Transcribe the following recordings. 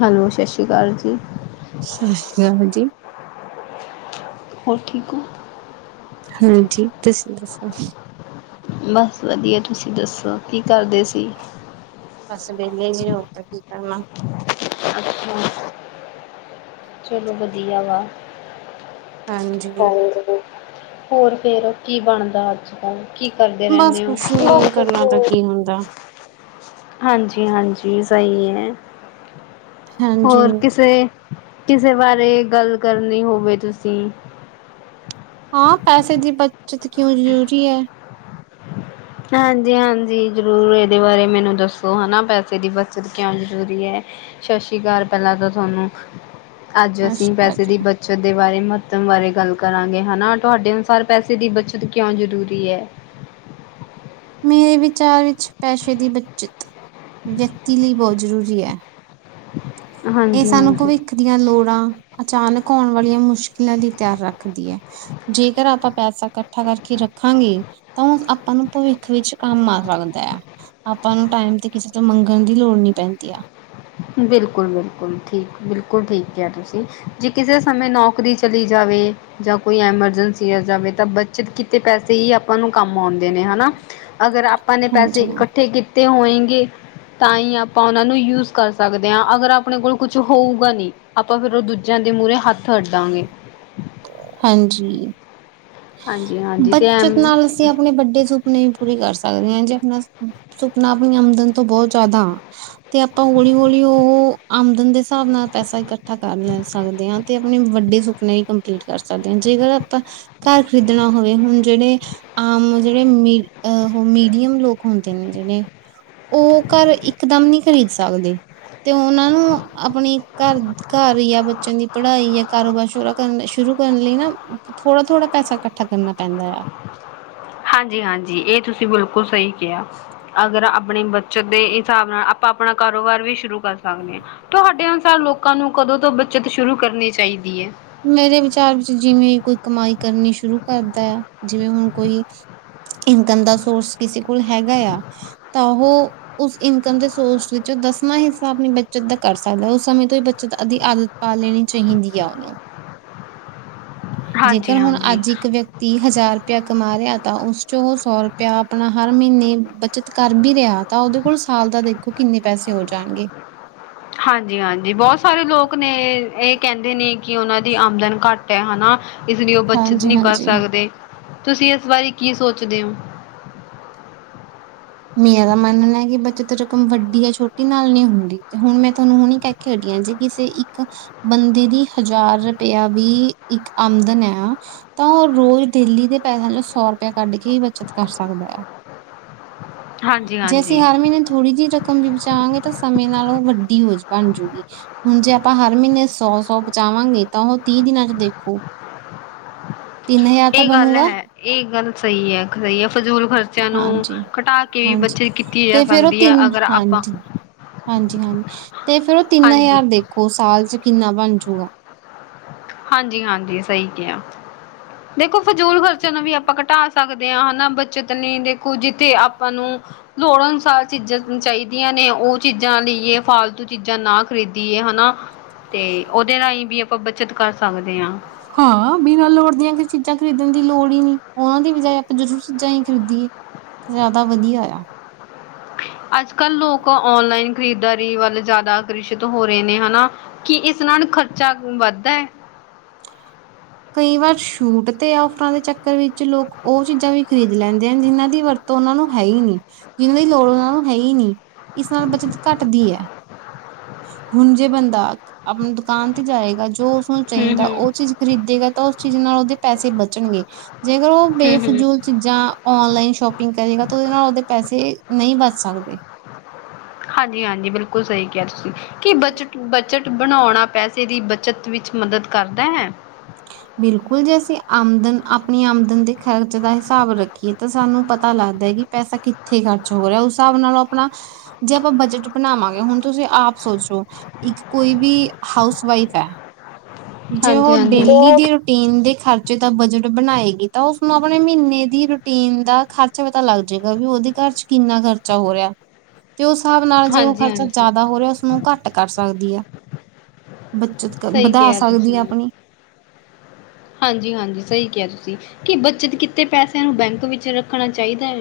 Hello, ਸਤਿ ਸ਼੍ਰੀ ਅਕਾਲ ਜੀ। ਸਤਿ ਸ਼੍ਰੀ ਅਕਾਲ ਜੀ। ਹੋਰ ਠੀਕ ਆ ਹਾਂਜੀ ਦੱਸੋ ਦੱਸੋ ਬਸ ਵਧੀਆ ਤੁਸੀਂ ਦੱਸੋ ਕੀ ਕਰਦੇ ਸੀ ਬਸ ਵਹਆ ਜੀ ਹੋਰ ਤਾਂ ਕੀ ਕਰਨਾ ਅੱਛਾ ਚਲੋ ਵਧੀਆ ਵਾ ਹਾਂਜੀ ਹੋਰ? ਹੋਰ ਫੇਰ ਕੀ ਬਣਦਾ ਅੱਜ ਕੱਲ? ਕੀ ਕਰਦੇ ਬਸ ਰਹਿੰਦੇ ਹੋ? ਕੁਛ ਨੀ ਕਰਨਾ ਤਾਂ ਕੀ ਹੁੰਦਾ ਹਾਂਜੀ ਹਾਂਜੀ ਸਹੀ ਹੈ। ਹਾਂਜੀ ਹੋਰ ਕਿਸੇ ਕਿਸੇ ਬਾਰੇ ਗੱਲ ਕਰਨੀ ਹੋਵੇ ਤੁਸੀਂ? ਹਾਂ ਪੈਸੇ ਦੀ ਬੱਚਤ ਕਿਉਂ ਜ਼ਰੂਰੀ ਹੈ? ਹਾਂਜੀ, ਹਾਂਜੀ ਜ਼ਰੂਰ ਇਹਦੇ ਬਾਰੇ ਮੈਨੂੰ ਦੱਸੋ ਹੈ ਨਾ ਪੈਸੇ ਦੀ ਬੱਚਤ ਕਿਉਂ ਜ਼ਰੂਰੀ ਹੈ। ਸਤਿ ਸ੍ਰੀ ਅਕਾਲ ਪਹਿਲਾਂ ਤਾਂ ਤੁਹਾਨੂੰ ਅੱਜ ਸਤਿ ਅਸੀਂ ਸ਼੍ਰੀ ਅਕਾਲ ਪੈਸੇ ਜੀ ਦੀ ਬ ਬੱਚਤ ਦੇ ਬਾਰੇ ਮਹੱਤਵ ਬਾਰੇ ਗੱਲ ਕਰਾਂਗੇ ਹੈ ਨਾ ਤੁਹਾਡੇ ਅਨੁਸਾਰ ਪੈਸੇ ਦੀ ਬੱਚਤ ਕਿਉਂ ਜ਼ਰੂਰੀ ਹੈ। ਮੇਰੇ ਵਿਚਾਰ ਵਿੱਚ ਪੈਸੇ ਦੀ ਬੱਚਤ ਵਿਅਕਤੀ ਲਈ ਬਹੁਤ ਜ਼ਰੂਰੀ ਹੈ। ਇਹ ਸਾਨੂੰ ਹਾਂਜੀ-ਹਾਂਜੀ। ਭਵਿੱਖ ਦੀਆਂ ਲੋੜਾਂ ਅਚਾਨਕ ਆਉਣ ਵਾਲੀਆਂ ਮੁਸ਼ਕਿਲਾਂ ਲਈ ਤਿਆਰ ਰੱਖਦੀ ਹੈ। ਜੇਕਰ ਆਪਾਂ ਪੈਸਾ ਇਕੱਠਾ ਕਰਕੇ ਰੱਖਾਂਗੇ ਤਾਂ ਉਹ ਆਪਾਂ ਨੂੰ ਭਵਿੱਖ ਵਿੱਚ ਕੰਮ ਆ ਸਕਦਾ ਹੈ। ਆਪਾਂ ਨੂੰ ਟਾਈਮ ਤੇ ਕਿਸੇ ਤੋਂ ਮੰਗਣ ਦੀ ਲੋੜ ਨੀ ਪੈਂਦੀ ਆ ਬਿਲਕੁਲ ਬਿਲਕੁਲ ਠੀਕ ਬਿਲਕੁਲ ਠੀਕ ਕਿਹਾ ਹੈ ਤੁਸੀਂ ਜੇ ਕਿਸੇ ਸਮੇਂ ਨੌਕਰੀ ਚਲੀ ਜਾਵੇ ਜਾਂ ਕੋਈ ਐਮਰਜੈਂਸੀ ਆ ਜਾਵੇ ਤਾਂ ਬੱਚਤ ਕੀਤੇ ਪੈਸੇ ਹੀ ਆਪਾਂ ਨੂੰ ਕੰਮ ਆਂਦੇ ਨੇ ਹਨਾ ਅਗਰ ਆਪਾਂ ਨੇ ਪੈਸੇ ਹਾਂਜੀ, ਇਕੱਠੇ ਕੀਤੇ ਅਤੇ ਹੋਏਗੇ ਤਾਂ ਹੀ ਆਪਾਂ ਉਹਨਾਂ ਨੂੰ ਯੂਜ਼ ਸਕਦੇ ਹਾਂ ਅਗਰ ਆਪਣੇ ਕੋਲ ਕੁਛ ਹੋਊਗਾ ਨੀ ਆਪਾਂ ਫੇਿਰ ਉਹ ਦੂਜਿਆਂ ਦੇ ਮੂਹਰੇ ਹੱਥ ਹੱਡਾਂਗੇ ਹਾਂਜੀ ਹਾਂਜੀ-ਹਾਂਜੀ ਤੇ ਬੱਚਤ ਐਮ ਨਾਲ ਅਸੀਂ ਆਪਣੇ ਵੱਡੇ ਸੂਪ ਨਹੀਂ ਪੂਰੀ ਕਰ ਸਕਦੇ ਹ ਜੇ ਆਪਣਾ ਸੁਪਨਾ ਆਪਣੀ ਆਮਦਨ ਤੋਂ ਬਹੁਤ ਜ਼ਿਆਦਾ ਤੇ ਆਪਾਂ ਹੌਲੀ ਹੌਲੀ ਉਹ ਆਮਦਨ ਦੇ ਹਿਸਾਬ ਨਾਲ ਪੈਸਾ ਇਕੱਠਾ ਕਰ ਲੈ ਸਕਦੇ ਹਾਂ ਤੇ ਆਪਣੇ ਵੱਡੇ ਸੁਪਨੇ ਹੀ ਕੰਪਲੀਟ ਕਰ ਸਕਦੇ ਹਾਂ ਜੇਕਰ ਆਪਾਂ ਘਰ ਖਰੀਦਣਾ ਹੋਵੇ ਹੁਣ ਜਿਹੜੇ ਆਮ ਜਿਹੜੇ ਮਹ ਉਹ ਮੀਡੀਅਮ ਲੋਕ ਹੁੰਦੇ ਨੇ ਜਿਹੜੇ ਉਹ ਘਰ ਇਕਦਮ ਨਹੀਂ ਖ਼ਰੀਦ ਸਕਦੇ ਤੇ ਉਹਨਾਂ ਨੂੰ ਆਪਣੀ ਘਰ ਘਰ ਜਾਂ ਬੱਚਿਆਂ ਦੀ ਪੜ੍ਹਾਈ ਜਾਂ ਕਾਰੋਬਾਰ ਸ਼ੋਰਾ ਕਰਨ ਸ਼ੁਰੂ ਕਰਨ ਲਈ ਨਾ ਥੋੜਾ ਥੋੜਾ ਪੈਸਾ ਇਕੱਠਾ ਕਰਨਾ ਪੈਂਦਾ ਆ ਹਾਂਜੀ ਹਾਂਜੀ ਇਹ ਤੁਸੀਂ ਬਿਲਕੁਲ ਸਹੀ ਕਿਹਾ ਅਗਰ ਆਪਣੀ ਬੱਚਤ ਦੇ ਹਿਸਾਬ ਨਾਲ ਆਪਾਂ ਆਪਣਾ ਕਾਰੋਬਾਰ ਵੀ ਸ਼ੁਰੂ ਕਰ ਸਕਦੇ ਹਾਂ ਤੁਹਾਡੇ ਅਨੁਸਾਰ ਲੋਕਾਂ ਨੂੰ ਕਦੋਂ ਤੋਂ ਬੱਚਤ ਸ਼ੁਰੂ ਕਰਨੀ ਚਾਹੀਦੀ ਹੈ ਮੇਰੇ ਵਿਚਾਰ ਵਿੱਚ ਜਿਵੇਂ ਕੋਈ ਕਮਾਈ ਕਰਨੀ ਸ਼ੁਰੂ ਕਰਦਾ ਆ ਜਿਵੇਂ ਹੁਣ ਕੋਈ ਇਨਕਮ ਦਾ ਸੋਰਸ ਕਿਸੇ ਕੋਲ ਹੈਗਾ ਆ ਤਾਂ ਉਹ ਉਸ ਇਨਕਮ ਦੇ ਸੋਰਸ ਵਿੱਚ ਦਸਵਾਂ ਹਿੱਸਾ ਆਪਣੀ ਬੱਚਤ ਦਾ ਕਰ ਸਕਦਾ ਉਸ ਸਮੇਂ ਤੋਂ ਹੀ ਬੱਚਤ ਅਧ ਆਦਤ ਪਾ ਲੈਣੀ ਚਾਹੀਦੀ ਆ ਉਹਨੂੰ ਜੇਕਰ ਹਾਂਜੀ ਹੁਣ ਹਾਂਜੀ ਅੱਜ ਇੱਕ ਵਿਅਕਤੀ ਤੀਹ ਹਜ਼ਾਰ ਰੁਪਇਆ ਕਮਾ ਰਿਹਾ ਤਾਂ ਉਸ ਚੋਂ ਉਹ ਸੌ ਰੁਪਇਆ ਆਪਣਾ ਹਰ ਮਹੀਨੇ ਬਚਤ ਕਰ ਵੀ ਰਿਹਾ ਤਾਂ ਉਹਦੇ ਕੋਲ ਸਾਲ ਦਾ ਦੇਖੋ ਕਿੰਨੇ ਪੈਸੇ ਹੋ ਜਾਣਗੇ ਹਾਂਜੀ ਹਾਂਜੀ ਬਹੁਤ ਸਾਰੇ ਲੋਕ ਨੇ ਇਹ ਕਹਿੰਦੇ ਨੇ ਕਿ ਉਹਨਾਂ ਦੀ ਆਮਦਨ ਘੱਟ ਹੈ ਹਨਾ ਇਸ ਲਈ ਉਹ ਬੱਚਤ ਹਾਂਜੀ ਨਹੀਂ ਕਰ ਹਾਂਜੀ ਸਕਦੇ ਤੁਸੀਂ ਇਸ ਬਾਰੇ ਕੀ ਸੋਚਦੇ ਹੋ ਮੇ ਦਾ ਮੰਨਣਾ ਕਿ ਬੱਚਤ ਰਕਮ ਵੱਡੀ ਜਾਂ ਛੋਟੀ ਨਾਲ ਨਹੀਂੀ ਹੁੰਦੀ ਹੁਣ ਮੈਂ ਤੁਹਾਨੂੰ ਹੁਣੀ ਕਹਿ ਖੇਡੀਆਂ ਜੇ ਕਿਸੇ ਇੱਕ ਬੰਦੇ ਦੀ ਹਜ਼ਾਰ ਰੁਪਇਆ ਵੀ ਇੱਕ ਆਮਦਨ ਹੈ ਤਾਂ ਉਹ ਰੋਜ਼ ਡੇਲੀ ਦੇ ਪੈਸਿਆਂ ਚੋਂ ਸੌ ਰੁਪਇਆ ਕੱਢ ਕੇ ਹੀ ਬੱਚਤ ਕਰ ਸਕਦਾ ਆ ਹਾਂਜੀ ਜੇ ਅਸੀਂ ਹਾਂਜੀ ਹਰ ਮਹੀਨੇ ਥੋੜ੍ਹੀ ਜਿਹੀ ਰਕਮ ਵੀ ਬਚਾਵਾਂਗੇ ਤਾਂ ਸਮੇਂ ਨਾਲ ਉਹ ਵੱਡੀ ਹੋ ਬਣ ਜਾੂਗੀ ਹੁਣ ਜੇ ਆਪਾਂ ਹਰ ਮਹੀਨੇ ਸੌ-ਸੌ ਬਚਾਵਾਂਗੇ ਤਾਂ ਉਹ ਤੀਹ ਦਿਨਾਂ ਚ ਦੇਖੋ। [inaudible] ਤਿੰਨ ਹਜ਼ਾਰ ਤਾਂ ਇਹ ਗੱਲ ਬਣੂਗਾ ਹੈ ਇਹ ਗੱਲ ਸਹੀ ਹੈ ਸਹੀ ਹੈ ਫਜ਼ੂਲ ਖਰਚਿਆਂ ਨੂੰ ਹਾਂਜੀ ਘਟਾ ਕੇ ਵੀ ਹਾਂਜੀ ਬੱਚਤ ਕੀਤੀ ਜਾ ਤੇ ਫੇਰ ਉਹ ਸਕਦੀ ਹੈ ਤਿੰਨ ਅਗਰ ਆਪਾਂ ਹਾਂਜੀ। ਹਾਂਜੀ-ਹਾਂਜੀ ਤੇ ਫੇਰ ਉਹ ਤਿੰਨ ਹਾਂਜੀ ਹਜ਼ਾਰ ਦੇਖੋ ਸਾਲ ਚ ਕਿੰਨਾ ਬਣ ਜੂਗਾ। ਹਾਂਜੀ-ਹਾਂਜੀ ਸਹੀ ਕਿਹਾ ਦੇਖੋ ਫਜ਼ੂਲ ਖ਼ਰਚੇ ਨੂੰ ਵੀ ਆਪਾਂ ਘਟਾ ਸਕਦੇ ਹਾਂ ਹਨਾ ਬੱਚਤ ਲਈ ਦੇਖੋ ਜਿੱਥੇ ਆਪਾਂ ਨੂੰ ਲੋੜ ਅਨੁਸਾਰ ਚੀਜ਼ਾਂ ਚਾਹੀਦੀਆਂ ਨੇ ਉਹ ਚੀਜ਼ਾਂ ਲਈਏ ਫਾਲਤੂ ਚੀਜ਼ਾਂ ਨਾ ਖਰੀਦੀਏ ਹਨਾ। ਤੇ ਉਹਦੇ ਰਾਹੀਂ ਵੀ ਆਪਾਂ ਬੱਚਤ ਕਰ ਸਕਦੇ ਹਾਂ। ਹਾਂ ਬਿਨਾਂ ਲੋੜ ਦੀਆਂ ਚੀਜ਼ਾਂ ਖਰੀਦਣ ਦੀ ਲੋੜ ਹੀ ਨੀ ਉਹਨਾਂ ਦੀ ਬਜਾਏ ਆਪਾਂ [unintelligible] ਚੀਜ਼ਾਂ ਹੀ ਖਰੀਦੀਏ। ਜ਼ਿਆਦਾ ਵਧੀਆ ਆ। ਅੱਜ-ਕੱਲ੍ਹ ਲੋਕ ਔਨਲਾਈਨ ਖਰੀਦਦਾਰੀ ਵੱਲ ਜ਼ਿਆਦਾ ਆਕਰਸ਼ਿਤ ਹੋ ਰਹੇ ਨੇ ਹਨਾ। ਕਿ, ਇਸ ਨਾਲ ਖਰਚਾ ਵੱਧਦਾ ਹੈ? ਕਈ ਵਾਰ ਛੂਟ ਤੇ, ਔਫਰਾਂ ਦੇ ਚੱਕਰ ਵਿੱਚ ਲੋਕ ਉਹ ਚੀਜ਼ਾਂ ਵੀ ਖਰੀਦ ਲੈਂਦੇ ਹਨ, ਜਿਨਾਂ ਦੀ ਵਰਤ ਉਹਨਾਂ ਨੂੰ ਹੈ ਹੀ ਨਹੀਂ, ਜਿਨਾਂ ਦੀ ਲੋੜ ਉਹਨਾਂ ਨੂੰ ਹੈ ਹੀ ਨਹੀਂ। ਇਸ ਨਾਲ ਬੱਚਤ ਘੱਟਦੀ ਹੈ। ਹੁਣ ਜੇ, ਬੰਦਾ ਆਪਣੀ ਦੁਕਾਨ ਤੇ ਜਾਏਗਾ, ਜੋ ਉਸਨੂੰ ਹਮ ਚਾਹੀਦਾ ਹਮ ਉਹ ਚੀਜ਼ ਖਰੀਦੇਗਾ ਤਾਂ, ਉਸ ਚੀਜ਼ ਨਾਲ ਉਹਦੇ ਪੈਸੇ ਬਚਣਗੇ ਜੇਕਰ ਉਹ, ਹਮ ਹਮ ਬੇਫਜ਼ੂਲ ਚੀਜ਼ਾਂ ਔਨਲਾਈਨ ਸ਼ੋਪਿੰਗ ਕਰੇਗਾ ਤਾਂ, ਉਹਦੇ ਨਾਲ ਉਹਦੇ ਪੈਸੇ ਨਹੀਂ ਬਚ ਸਕਦੇ। ਹਾਂਜੀ- ਹਾਂਜੀ, ਬਿਲਕੁਲ ਸਹੀ ਕਿਹਾ ਤੁਸੀਂ ਕਿ ਬੱਚਟ, ਬੱਚਟ ਬਣਾਉਣਾ ਪੈਸੇ ਦੀ, ਬਚਤ ਵਿੱਚ ਮਦਦ ਕਰਦਾ ਹੈ। ਬਿਲਕੁਲ ਜੇ, ਅਸੀਂ ਆਮਦਨ ਆਪਣੀ ਆਮਦਨ ਦੇ ਖ਼ਰਚ ਦਾ ਹਿਸਾਬ ਰੱਖੀਏ ਤਾਂ ਸਾਨੂੰ ਪਤਾ ਲੱਗਦਾ ਕਿ ਪੈਸਾ ਕਿੱਥੇ ਖਰਚ ਹੋ ਰਿਹਾ, ਉਸ ਹਿਸਾਬ ਨਾਲੋਂ ਆਪਣਾ ਜੇ ਆਪਾਂ, ਬਜਟ ਬਣਾਵਾਂਗੇ ਹੁਣ ਤੁਸੀਂ ਆਪ ਸੋਚਲੋ ਇੱਕ ਕੋਈ ਵੀ ਹਾਊਸ ਵਾਈਫ ਹੈ, ਜੇ ਹਾਂਜੀ ਉਹ, ਹਾਂਜੀ ਡੇਲੀ ਦੀ ਰ ਰੂਟੀਨ ਦੇ ਖਰਚੇ ਦਾ ਬਜਟ ਬਣਾਏਗੀ ਤਾਂ, ਉਸਨੂੰ ਆਪਣੇ ਮਹੀਨੇ ਦੀ ਰੂਟੀਨ ਦਾ ਖਰਚ ਪਤਾ ਲੱਗ ਜਾਏਗਾ ਵੀ ਉਹਦੇ ਘਰ' ਚ ਕਿੰਨਾ ਖਰਚਾ ਹੋ ਰਿਹਾ। ਤੇ, ਉਸ ਹਿਸਾਬ ਨਾਲ ਜੇ, ਉਹ ਹਾਂਜੀ ਖਰਚਾ ਹਾਂਜੀ ਜ਼ਿਆਦਾ ਹੋ ਰਿਹਾ ਉਸਨੂੰ ਘੱਟ ਕਰ ਸਕਦੀ ਹੈ। ਬੱਚਤ ਕ ਸਹੀ ਬਧਾ ਕਿਹਾ ਹਾਂਜੀ-ਹਾਂਜੀ, ਸਹੀ ਕਿਹਾ ਤੁਸੀਂ ਕਿ ਬੱਚਤ ਕਿੱਤੇ ਪੈਸਿਆਂ ਨੂੰ, ਬੈਂਕ ਵਿੱਚ ਰੱਖਣਾ ਚਾਹੀਦਾ ਹੈ?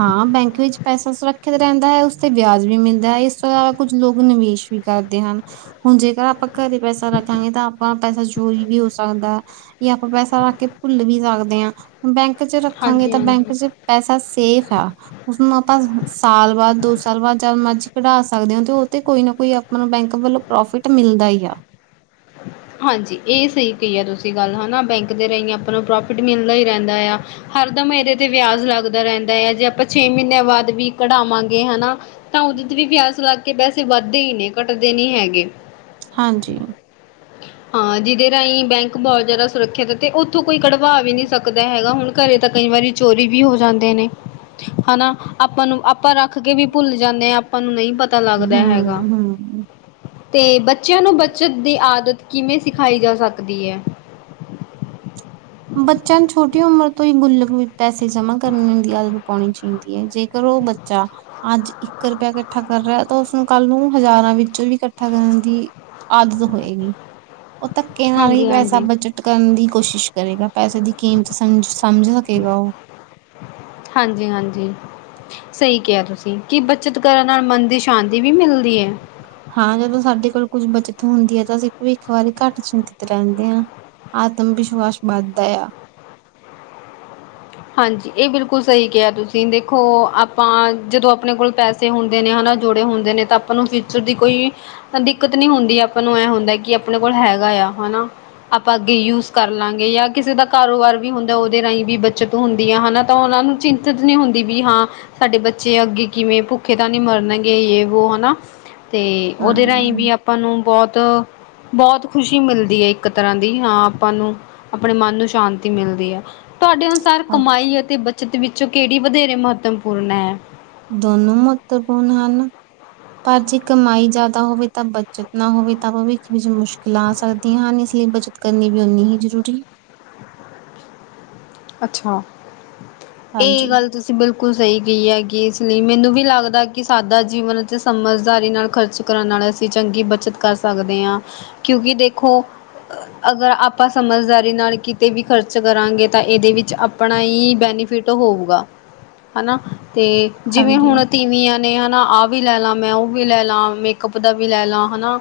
ਹਾਂ, ਬੈਂਕ ਵਿੱਚ ਪੈਸਾ ਸੁਰੱਖਿਅਤ ਰਹਿੰਦਾ ਹੈ, ਉਸਤੇ ਵਿਆਜ ਵੀ ਮਿਲਦਾ ਹੈ ਇਸ ਤੋਂ ਇਲਾਵਾ ਕੁੱਝ ਲੋਕ ਨਿਵੇਸ਼ ਵੀ ਕਰਦੇ ਹਨ ਹੁਣ, ਜੇਕਰ ਆਪਾਂ ਘਰੇ ਪੈਸਾ ਰੱਖਾਂਗੇ ਤਾਂ, ਆਪਾਂ ਪੈਸਾ ਚੋਰੀ ਵੀ ਹੋ ਸਕਦਾ। ਯਾ ਆਪਾਂ ਪੈਸਾ ਰੱਖਕੇ ਭੁੱਲ ਵੀ ਸਕਦੇ ਹਾਂ, ਹੁਣ ਬੈਂਕ ਕ'ਚ ਰੱਖਾਂਗੇ ਹਾਂਜੀ ਤਾਂ, ਹਾਂਜੀ ਬੈਂਕ 'ਚ ਪੈਸਾ ਸੇਫ ਆ। ਉਸਨੂੰ ਆਪਾਂ ਸਾਲ ਬਾਅਦ, ਦੋ ਸਾਲ ਬਾਅਦ ਜਦ ਮਰਜੀ ਕਢਾ ਸਕਦੇ ਹੋ, ਤੇ ਉਹ ਤੇ ਕੋਈ ਨਾ, ਕੋਈ ਆਪਣਾ ਬੈਂਕ ਵੱਲੋਂ ਪ੍ਰੋਫਿਟ ਮਿਲਦਾ ਹੀ ਆ। [inaudible] ਹਾਂਜੀ, ਇਹ ਸਹੀ ਕਹੀ ਹੈ ਤੁਸੀਂ ਗੱਲ ਹਨਾ, ਬੈਂਕ ਦੇ ਰਾਹੀਂ ਆਪਾਂ ਨੂੰ ਪ੍ਰੋਫਿਟ ਮਿਲਦਾ ਹੀ ਰਹਿੰਦਾ ਆ। ਹਰਦਮ ਇਹਦੇ ਤੇ ਵਿਆਜ ਲੱਗਦਾ ਰਹਿੰਦਾ ਹੈ, ਜੇ ਆਪਾਂ ਛੇ ਮਹੀਨਿਆਂ ਬਾਅਦ ਵੀ ਕਢਾਵਾਂਗੇ ਹਨਾ ਤਾਂ ਉਹਦੇ ਤੇ ਵੀ ਵਿਆਜ ਲੱਗ ਕੇ ਪੈਸੇ ਵੱਧਦੇ ਹੀ ਨੇ, ਘੱਟਦੇ ਨੀ ਹੈਗੇ। ਹਾਂਜੀ। ਹਾਂ, ਜਿਹਦੇ ਰਾਹੀਂ ਬੈਂਕ ਬਹੁਤ ਜ਼ਿਆਦਾ ਸੁਰੱਖਿਅਤ ਹੈ, ਤੇ ਉੱਥੋਂ ਕੋਈ ਕਢਵਾ ਵੀ ਨਹੀਂ ਸਕਦਾ ਹੈਗਾ ਹੁਣ ਘਰੇ ਤਾਂ ਕਈ ਵਾਰੀ ਚੋਰੀ ਵੀ ਹੋ ਜਾਂਦੇ ਨੇ। ਹਨਾ, ਆਪਾਂ ਨੂੰ, ਆਪਾਂ ਰੱਖ ਕੇ ਵੀ ਭੁੱਲ ਜਾਂਦੇ ਆ, ਆਪਾਂ ਨੂੰ ਨਹੀਂ ਪਤਾ ਪਤਾ ਹਮ ਲੱਗਦਾ ਹੈਗਾ। ਹਮ ਤੇ, ਬੱਚਿਆਂ ਨੂੰ ਬੱਚਤ ਦੀ ਆਦਤ ਕਿਵੇਂ ਸਿਖਾਈ ਜਾ ਸਕਦੀ ਹੈ? ਬੱਚਿਆਂ ਨੂੰ ਛੋਟੀ ਉਮਰ ਤੋਂ ਹੀ ਗੁੱਲਕ ਵਿੱਚ ਪੈਸੇ ਜਮਾ ਕਰਨ ਦੀ ਆਦਤ ਪਾਉਣੀ ਚਾਹੀਦੀ ਹੈ, ਜੇ ਕਰੋ ਬੱਚਾ ਅੱਜ ਇੱਕ ਰੁਪਇਆ ਇਕੱਠਾ ਕਰ ਰਿਹਾ, ਤਾਂ ਉਸਨੂੰ ਕੱਲ ਨੂੰ ਹਜ਼ਾਰਾਂ ਵਿੱਚੋਂ ਵੀ ਇਕੱਠਾ ਕਰਨ ਦੀ ਆਦਤ ਹੋਏਗੀ। ਉਹ, ਧੱਕੇ ਨਾਲ ਹੀ ਹਾਂਜੀ ਪੈਸਾ ਹਾਂਜੀ। ਬਜਟ ਕਰਨ ਦੀ ਕੋਸ਼ਿਸ਼ ਕਰੇਗਾ ਪੈਸੇ ਦੀ ਕੀਮਤ ਸਮਝ, ਸਮਝ ਸਕੇਗਾ ਉਹ। ਹਾਂਜੀ-ਹਾਂਜੀ। ਸਹੀ ਕਿਹਾ ਤੁਸੀਂ ਕਿ, ਬੱਚਤ ਕਰਨ ਨਾਲ ਮਨ ਦੀ ਸ਼ਾਂਤੀ ਵੀ ਮਿਲਦੀ ਹੈ। ਹਾਂ, ਜਦੋਂ ਸਾਡੇ ਕੋਲ ਕੁੱਝ ਬੱਚਤ ਹੁੰਦੀ ਹੈ ਤਾਂ, ਅਸੀਂ ਭਵਿੱਖ ਵਾਰੀ ਘੱਟ ਚਿੰਤਤ ਰਹਿੰਦੇ ਹਾਂ। ਆਤਮਵਿਸ਼ਵਾਸ ਬੰਦਾ ਆ। ਹਾਂਜੀ, ਇਹ ਬਿਲਕੁਲ ਸਹੀ ਕਿਹਾ ਤੁਸੀਂ ਦੇਖੋ ਆਪਾਂ ਜਦੋਂ ਆਪਣੇ ਕੋਲ ਪੈਸੇ ਤੇ ਹੁੰਦੇ ਨੇ, ਹਨਾ ਜੋੜੇ ਹੁੰਦੇ ਨੇ ਤਾਂ, ਆਪਾਂ ਨੂੰ ਫਿਊਚਰ ਦੀ ਕੋਈ ਦਿੱਕਤ ਨੀ ਹੁੰਦੀ, ਆਪਾਂ ਨੂੰ ਐਂ ਹੁੰਦਾ ਕਿ ਆਪਣੇ ਕੋਲ ਹੈਗਾ ਯਾ, ਹਨਾ। ਆਪਾ ਅੱਗੇ ਯੂਜ ਕਰ ਲਾਂਗੇ, ਯਾ ਕਿਸੇ ਦਾ ਕਾਰੋਬਾਰ ਵੀ ਹੁੰਦਾ ਉਹਦੇ ਰਾਹੀਂ ਵੀ ਤ ਹੁੰਦੀ ਆ ਹਨਾ, ਤਾਂ ਉਹਨਾਂ ਨੂੰ, ਚਿੰਤਤ ਨਹੀਂ ਹੁੰਦੀ ਵੀ ਹਾਂ ਸਾਡੇ ਬੱਚੇ ਅੱਗੇ ਕਿਵੇਂ, ਭੁੱਖੇ ਤਾਂ ਨਹੀਂ ਮਰਨਗੇ, ਯ ਵੋ ਹਨਾ ਅਤੇ, ਉਹਦੇ ਰਾਹੀਂ ਵੀ ਹਾਂ ਆਪਾਂ ਨੂੰ ਬਹੁਤ- ਬਹੁਤ ਖੁਸ਼ੀ ਮਿਲਦੀ ਏ। ਇੱਕ ਤਰ੍ਹਾਂ ਦੀ, ਹਾਂ, ਆਪਾਂ ਨੂੰ, ਆਪਣੇ ਮਨ ਨੂੰ ਸ਼ਾਂਤੀ ਮਿਲਦੀ ਹੈ। ਤੁਹਾਡੇ ਅਨੁਸਾਰ ਕਮਾਈ ਅਤੇ ਬੱਚਤ ਵਿੱਚੋ ਕਿਹੜੀ ਵਧੇਰੇ ਮਹੱਤਵਪੂਰਨ ਹੈ? ਦੋਨੋ ਮਹੱਤਵਪੂਰਨ ਹਨ। ਪਰ ਜੇ ਕਮਾਈ ਜ਼ਿਆਦਾ ਹੋਵੇ ਤਾਂ ਬੱਚਤ ਨਾ ਹੋਵੇ ਤਾਂ ਭਵਿੱਖ ਵਿੱਚ ਮੁਸ਼ਕਿਲਾਂ ਆ ਸਕਦੀਆਂ ਹਨ ਇਸ ਲਈ ਬੱਚਤ ਕਰਨੀ ਵੀ ਓਨੀ ਹੀ ਜ਼ਰੂਰੀ। ਅੱਛਾ, ਇਹ ਹਾਂਜੀ ਗੱਲ ਤੁਸੀਂ ਬਿਲਕੁਲ ਸਹੀ ਗਈ ਹੈਗੀ ਇਸ ਲਈ ਮੈਨੂੰ ਵੀ ਲੱਗਦਾ ਕਿ ਸਾਦਾ ਜੀਵਨ ਅਤੇ ਸਮਝਦਾਰੀ ਨਾਲ ਖ਼ਰਚ ਕਰਨ ਨਾਲ ਅਸੀਂ ਚੰਗੀ ਬੱਚਤ ਕਰ ਸਕਦੇ ਹਾਂ ਕਿਉਂਕਿ ਦੇਖੋ ਅਗਰ ਆਪਾਂ ਸਮਝਦਾਰੀ ਨਾਲ ਕਿਤੇ ਵੀ ਖਰਚ ਕਰਾਂਗੇ। ਤਾਂ ਇਹਦੇ ਵਿੱਚ ਆਪਣਾ ਹੀ ਬੈਨੀਫਿਟ ਹੋਊਗਾ ਹੈਨਾ ਤੇ ਜਿਵੇਂ ਹਾਂਜੀ ਹੁਣ ਤੀਵੀਆ਼਼ ਨੇ ਹਨਾ ਆਹ ਵੀ ਲੈ ਲਾ, ਮੈਂ ਉਹ ਵੀ ਲੈ ਲਾ, ਮੇਕਅਪ ਦਾ ਵੀ ਲੈ ਲਾ ਹਨਾ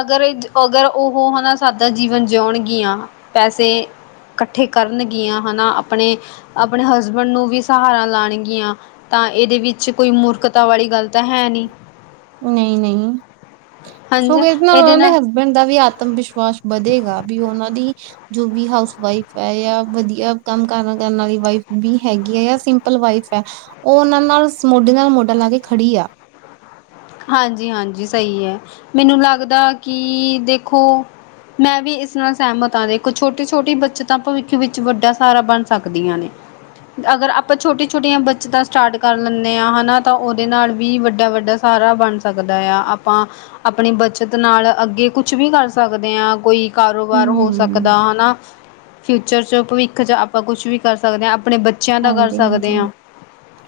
ਅਗਰ, ਅਗਰ ਉਹ ਹਨਾ ਸਾਦਾ ਜੀਵਨ ਜਿਉਣਗੀਆਂ ਪੈਸੇ ਇਕੱਠੇ ਕਰਨਗੀਆਂ ਹਨਾ ਆਪਣੇ, ਆਪਣੇ ਹਸਬੈਂਡ ਨੂੰ ਵੀ ਸਹਾਰਾ ਲਾਣਗੀਆਂ। ਤਾਂ ਇਹਦੇ ਵਿੱਚ ਕੋਈ ਮੂਰਖਤਾ ਵਾਲੀ ਗੱਲ ਤਾਂ ਹੈ ਨਹੀਂ। ਨਹੀਂ, ਨਹੀਂ ਹਾਂਜੀ ਸਗੋ ਇਸ ਨਾਲ ਇਹਦੇ ਉਹ ਦੇ ਹ ਬੰਦਾ ਵੀ ਆਤਮ ਵਿਸ਼ਵਾਸ ਵਧੇਗਾ ਵੀ ਉਹਨਾਂ ਦੀ ਜੋ ਵੀ ਹਾਊਸ ਵਾਈਫ ਹੈ ਜਾਂ ਵਧੀਆ ਕੰਮ ਕਰਨ ਵਾਲੀ ਵਾਈਫ ਵੀ ਹੈਗੀ ਹੈ ਸਿੰ ਲ ਵਾਈਫ ਹੈ ਉਹ ਉਹਨਾਂ ਨਾਲ ਮੋਢੇ ਨਾਲ ਮੋਢਾ ਲਾ ਕੇ ਖੜੀ ਆ। ਹਾਂਜੀ, ਹਾਂਜੀ ਸਹੀ ਹੈ ਮੈਨੂੰ ਲੱਗਦਾ ਕਿ ਦੇਖੋ ਮੈਂ ਵੀ ਇਸ ਨਾਲ ਸਹਿਮਤ ਹਾਂ ਦੇ ਇੱਕ ਛੋਟੀ- ਛੋਟੀ ਬੱਚਤ ਤਾਂ ਭਵਿੱਖ ਵਿੱਚ ਵੱਡਾ ਸਹਾਰਾ ਬਣ ਸਕਦੀ ਆ ਨੇ ਅਗਰ ਆਪਾਂ ਛੋਟੀਆਂ-ਛੋਟੀਆਂ ਬੱਚਤਾਂ ਸਟਾਰਟ ਕਰ ਲੈਂਦੇ ਹ ਹਨਾ ਤਾਂ ਉਹਦੇ ਨਾਲ ਵੀ ਵੱਡਾ, ਵੱਡਾ ਸਾਰਾ ਬਣ ਸਕਦਾ ਆ ਆਪਾਂ ਆਪਣੀ ਬੱਚਤ ਨਾਲ ਅੱਗੇ ਕੁਛ ਵੀ ਕਰ ਸਕਦੇ ਹਾਂ ਕੋਈ ਕਾਰੋਬਾਰ ਹੋ ਸਕਦਾ। ਹਮ ਤਾ ਹਨਾ ਫਿਊਚਰ ਚ ਭਵਿੱਖ ਚ ਆਪਾਂ ਕੁਛ ਵੀ ਕਰ ਸਕਦੇ ਹਾਂ ਆਪਣੇ ਬੱਚੇ ਬੱਚਿਆਂ ਦਾ ਕਰ ਹਾਂਜੀ ਸਕਦੇ ਹਾਂਜੀ ਹਾਂ,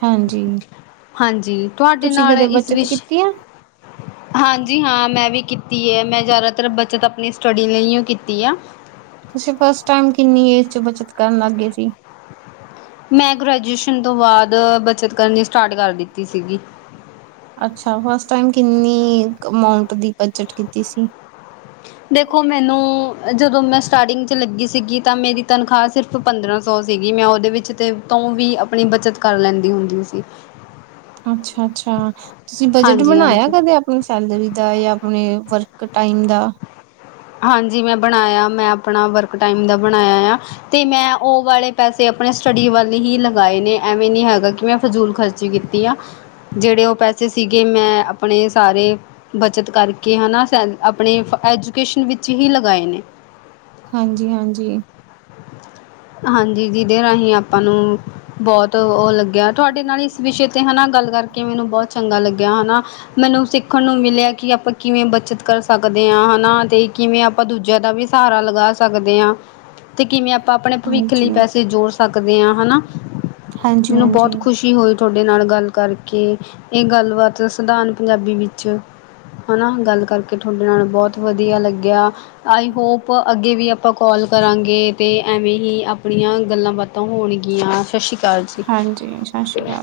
ਹਾਂਜੀ ਹਾਂਜੀ ਤੁਹਾਡੇ ਤੁਸੀਂ ਨਾਲ ਕਦੇ ਇਸ ਬੱਚਤ ਸਵਿਸ਼ ਕੀਤੀ ਆ ਹਾਂਜੀ, ਹਾਂ ਮੈਂ ਵੀ ਕੀਤੀ ਹੈ ਮੈਂ ਜ਼ਿਆਦਾਤਰ ਬੱਚਤ ਆਪਣੀ ਸਟੱਡੀ ਲਈ ਕੀਤੀ ਆ। ਤੁਸੀਂ ਫਸਟ ਟਾਈਮ ਕਿੰਨੀ ਏਜ ਚ ਬੱਚਤ ਕਰਨ ਲੱਗ ਗਏ ਸੀ। ਮੈਂ ਗ੍ਰੈਜੂਏਸ਼ਨ ਤੋਂ ਬਾਅਦ ਬਚਤ ਕਰਨੀ ਸਟਾਰਟ ਕਰ ਦਿੱਤੀ ਸੀਗੀ। ਅੱਛਾ, ਫਸਟ ਟਾਈਮ ਕਿੰਨੀ ਅਮਾਊਂਟ ਦੀ ਬਜਟ ਕੀਤੀ ਸੀ। ਦੇਖੋ ਮੈਨੂੰ ਜਦੋਂ ਮੈਂ ਸਟਾਰਟਿੰਗ ਚ ਲੱਗੀ ਸੀਗੀ ਤਾਂ ਮੇਰੀ ਤਨਖਾਹ ਸਿਰਫ ਪੰਦਰਾਂ ਸੌ ਸੀਗੀ ਮੈਂ ਉਹਦੇ ਵਿੱਚ ਤੇ ਤੋਂ ਵੀ ਆਪਣੀ ਬੱਚਤ ਕਰ ਲੈਂਦੀ ਹੁੰਦੀ ਸੀ। ਅੱਛਾ, ਅੱਛਾ ਤੁਸੀਂ ਬਜਟ ਹਾਂਜੀ, ਬਣਾਇਆ ਹਾਂਜੀ। ਕਦੇ ਆਪ ਆਪਣੀ ਸੈਲਰੀ ਦਾ ਜਾਂ ਆਪਣੇ ਵਰਕ ਟਾਈਮ ਦਾ ਹਾਂਜੀ, ਮੈਂ ਬਣਾਇਆ ਮੈਂ ਆਪਣਾ ਵਰਕ ਟਾਈਮ ਦਾ ਬਣਾਇਆ ਆ। ਤੇ ਮੈਂ ਉਹ ਵਾਲੇ ਪੈਸੇ ਆਪਣੇ ਸਟੱਡੀ ਵੱਲ ਹੀ ਲਗਾਏ ਨੇ ਐਵੇਂ ਨਹੀਂ ਹੈਗਾ ਕਿ ਮੈਂ ਫਜ਼ੂਲ ਖਰਚੀ ਕੀਤੀ ਆ। ਜਿਹੜੇ ਉਹ ਪੈਸੇ ਸੀਗੇ ਮੈਂ ਆਪਣੇ ਸਾਰੇ ਬੱਚਤ ਕਰਕੇ ਹੈਨਾ ਆਪਣੇ ਫ ਐਜੂਕੇਸ਼ਨ ਵਿੱਚ ਹੀ ਲਗਾਏ ਨੇ ਹਾਂਜੀ -ਹਾਂਜੀ। ਹਾਂਜੀ, ਜਿਹਦੇ ਰਾਹੀਂ ਆਪਾਂ ਨੂੰ ਬਹੁਤ ਉਹ ਲੱਗ ਤੁਹਾਡੇ ਨਾਲ ਇਸ ਵਿਸ਼ੇ ਤੇ ਹਨਾ ਗੱਲ ਕਰਕੇ ਮੈਨੂੰ ਬਹੁਤ ਚੰਗਾ ਲੱਗਿਆ ਹਨਾ ਮੈਨੂੰ ਸਿੱਖਣ ਨੂੰ ਮਿਲਿਆ ਕਿ ਆਪਾਂ ਕਿਵੇਂ ਬੱਚਤ ਕਰ ਸਕਦੇ ਹਾਂ ਹਨਾ ਤੇ ਕਿਵੇਂ ਆਪਾਂ ਦੂਜਿਆਂ ਦਾ ਵੀ ਸਹਾਰਾ ਲਗਾ ਸਕਦੇ ਹਾਂ। ਤੇ ਕਿਵੇਂ ਆਪਾਂ ਆਪਣੇ ਭਵਿੱਖ ਲਈ ਹਾਂਜੀ ਪੈਸੇ ਜੋੜ ਸਕਦੇ ਹਾਂ ਹਨਾ, ਹਾਂਜੀ ਮੈਨੂੰ ਬਹੁਤ ਹਾਂਜੀ ਖੁਸ਼ ਖੁਸ਼ੀ ਹੋਈ ਤੁਹਾਡੇ ਨਾਲ ਗੱਲ ਕਰਕੇ ਇਹ ਗੱਲਬਾਤ ਸਧਾਰਨ ਪੰਜਾਬੀ ਵਿੱਚ ਹਨਾ ਗੱਲ ਕਰਕੇ ਤੁਹਾਡੇ ਨਾਲ ਬਹੁਤ ਵਧੀਆ ਲੱਗਿਆ ਆਈ ਹੋਪ ਅੱਗੇ ਵੀ ਆਪਾਂ ਕਾਲ ਕਰਾਂਗੇ। ਇਹ ਤੇ ਐਵੇਂ ਹੀ ਆਪਣੀਆਂ ਗੱਲਾਂ ਬਾਤਾਂ ਹੋਣਗੀਆਂ। ਸਤਿ ਸ਼੍ਰੀ ਅਕਾਲ ਜੀ। ਹਾਂਜੀ ਸਤਿ ਸ਼੍ਰੀ ਅਕਾਲ